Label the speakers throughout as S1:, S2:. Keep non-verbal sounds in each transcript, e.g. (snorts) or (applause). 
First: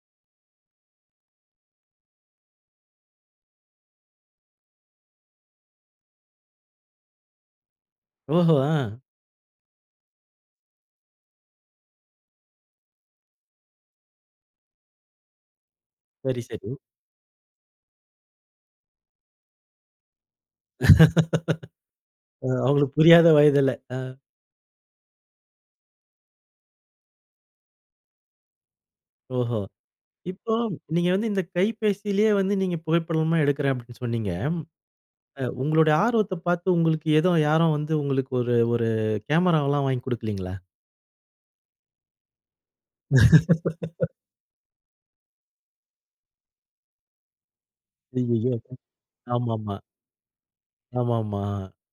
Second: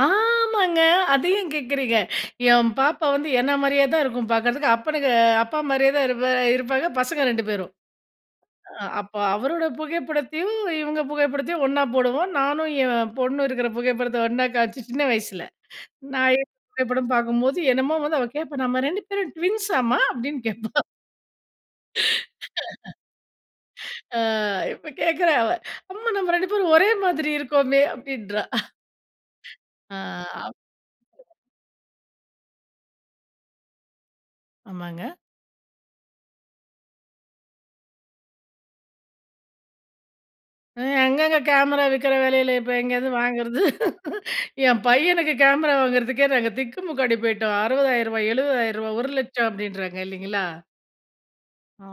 S1: ஆமாங்க அத ஏன் கேட்குறீங்க. என் பாப்பா வந்து என்ன மாரியே தான் இருக்கும் பார்க்கறதுக்கு. அப்பனுக்கு அப்பா மாரியே தான் இருப்ப இருப்பாங்க. பசங்க 2 பேரும்.
S2: ஓஹோ! அ.
S1: அப்ப அவரோட புகைப்படத்தையும், இவுங்க புகைப்படத்தையும் ஒன்னா போடுவோம். நானும் என் பொண்ணும் இருக்கிற புகைப்படத்தை ஒன்னா காம்ச்சு, சின்ன வயசுல. நான்
S2: சரி,
S1: எடுத்த
S2: சரி.
S1: புகைப்படம் பார்க்கும்போது, என்னமோ வந்து அவ கேப்பா. "நம்ம 2 பேரும் ட்வின்ஸ்ஸாமா?" அப்டின்னு கேப்பா. (chuckles)
S2: (laughs) அ
S1: (laughs)
S2: அவுங்களுக்கு புரியாத வயதில, ஆ.
S1: ஆ இப்ப கேக்றா அவ. "அம்மா நம்ம 2 பேரும் ஒரே மாதிரி இருக்கோமே?" அப்டின்றா. (snorts)
S2: ஓஹோ!
S1: ஆ.
S2: இப்போ நீங்க வந்து இந்த கைபேசியிலயே வந்து நீங்க புகைப்படமா எடுக்கிறேன் அப்டின்னு சொன்னீங்க.
S1: ஆமாங்க.
S2: அ உங்களுடைய ஆர்வத்த பார்த்து, உங்களுக்கு ஏதோ யாரும் வந்து, உங்களுக்கு ஒரு ஒரு கேமராவல்லாம் வாங்கிக் குடுக்கலைங்களா?
S1: அ எங்கங்க கேமரா விக்கிற வெலையில இப்ப எங்கேயிருந்து வாங்குறது?
S2: (laughs)
S1: (chuckles) என் பையனுக்கு கேமரா வாங்குறதுக்கே நாங்க திக்குமுக்காடி போய்ட்டோம். ₹60,000
S2: அய்யயோ!
S1: ₹700,000 ₹1,00,000
S2: ஆமாமா.
S1: அப்டின்றாங்க இல்லைங்களா?
S2: ஆமாமா.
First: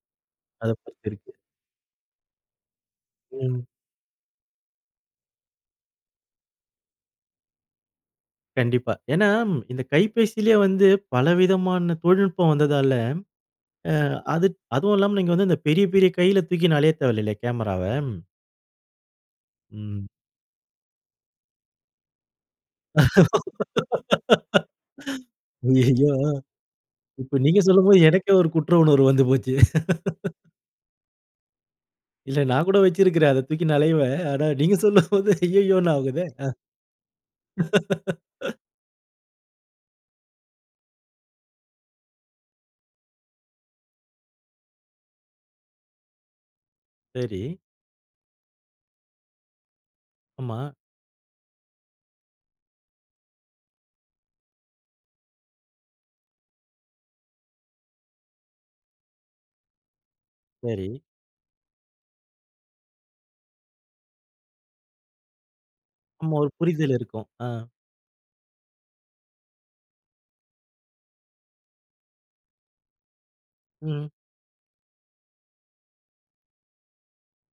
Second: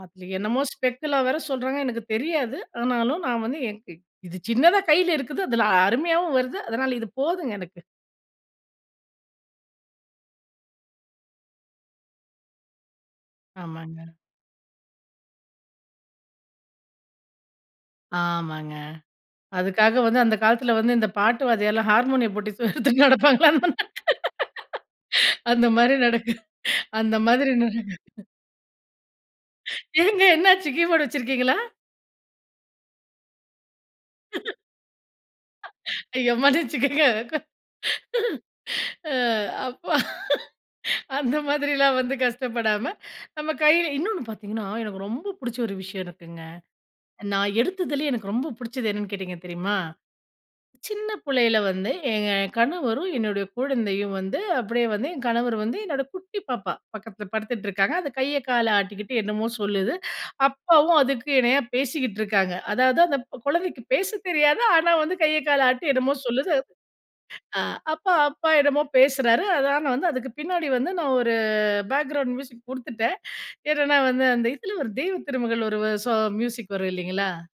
S1: அதுல என்னமோ
S2: அத
S1: ஸ்பெக்குல்லா
S2: (unintelligible)
S1: வேற சொல்றாங்க. எனக்கு தெரியாது. ஆனாலும், நான் வந்து
S2: ம்.
S1: (unintelligible) இது சின்னதா கையில இருக்குது. அதில அருமையாகவும் வருது. அதனால இது போதுங்க எனக்கு.
S2: கண்டிப்பா. ஏன்னா, இந்த கைபேசியிலயே வந்து பலவிதமான தொழில்நுட்பம் வந்ததால, ஆ
S1: ஆமாங்க.
S2: அது அதுவும் இல்லாம, நீங்க வந்து இந்த பெரிய பெரிய கையில தூக்கின்னு அலைய தேவையில்லைல கேமராவ.
S1: ஆமாங்க. அதுக்காக
S2: ம்.
S1: வந்து அந்த காலத்தில வந்து இந்த பாட்டு வாத்தியார்லாம், ஹார்மோனியம் பொட்டி எடுத்துட்டு நடப்பாங்கள்ல
S2: (laughs)
S1: அந்த மாரி
S2: அய்யயோ! அ
S1: நடக்குது அந்த
S2: இப்ப
S1: மாரி
S2: நீங்க
S1: நடக்குது.
S2: சொல்லும்போது எனக்கே ஒரு குற்ற உணர்வு வந்து போச்சு.
S1: ஏங்க,
S2: (laughs)
S1: என்ன ஆச்சு? கீபோர்ட் வச்சிருக்கீங்களா?
S2: இல்ல, நான் கூட வச்சிருக்கிறேன். அத தூக்கின்னு அலைவேன். ஆனா,
S1: (laughs)
S2: நீங்க சொல்லும்போது, "அய்யய்யோன்னு"
S1: (chuckles) ஐயோ
S2: ஆகுதே.ஆ
S1: மன்னிச்சுக்கங்க.
S2: (laughs)
S1: (laughs) அ அப்பா. (chuckles) அந்த மாதிரிலாம் வந்து கஷ்டப்படாம நம்ம கையில இன்னொன்னு பார்த்திங்கன்னா, எனக்கு ரொம்ப பிடிச்ச ஒரு விஷயம் இருக்குங்க.
S2: சரி.
S1: நான் எடுத்ததுலயே எனக்கு ரொம்ப பிடிச்சது என்னன்னு கேட்டிங்க தெரியுமா?
S2: ஆமா.
S1: சின்ன புள்ளையில வந்து, எங்க கணவரும் என்னுடைய குழந்தையும் வந்து, அப்டியே வந்து என் கணவர் வந்து என்னோட குட்டி பாப்பா பக்கத்தில படுத்துட்டு இருக்காங்க. அந்த கைய, காலை ஆட்டிக்கிட்டு என்னமோ சொல்லுது. அப்பாவும்
S2: சரி.
S1: அதுக்கு இணையா பேசிக்கிட்டு இருக்காங்க. அதாவது, அந்த கொழந்தைக்கு பேசத் தெரியாது. ஆனா, வந்து கைய, கால ஆட்டி என்னமோ
S2: ஆமா, ஒரு
S1: சொல்லுது.
S2: புரிதல் இருக்கும். ஆ.
S1: ஆ அப்பா அப்பா என்னமோ பேசுறாரு. அதான் நான் வந்து அதுக்கு பின்னாடி வந்து நான் ஒரு பேக்கிரவுண்ட் மியூசிக் குடுத்துட்டேன். என்னன்னா
S2: ம்.
S1: வந்து அந்த இதில ஒரு தெய்வ திருமகள் ஒரு ஸா மியூசிக் வரும், இல்லைங்களா?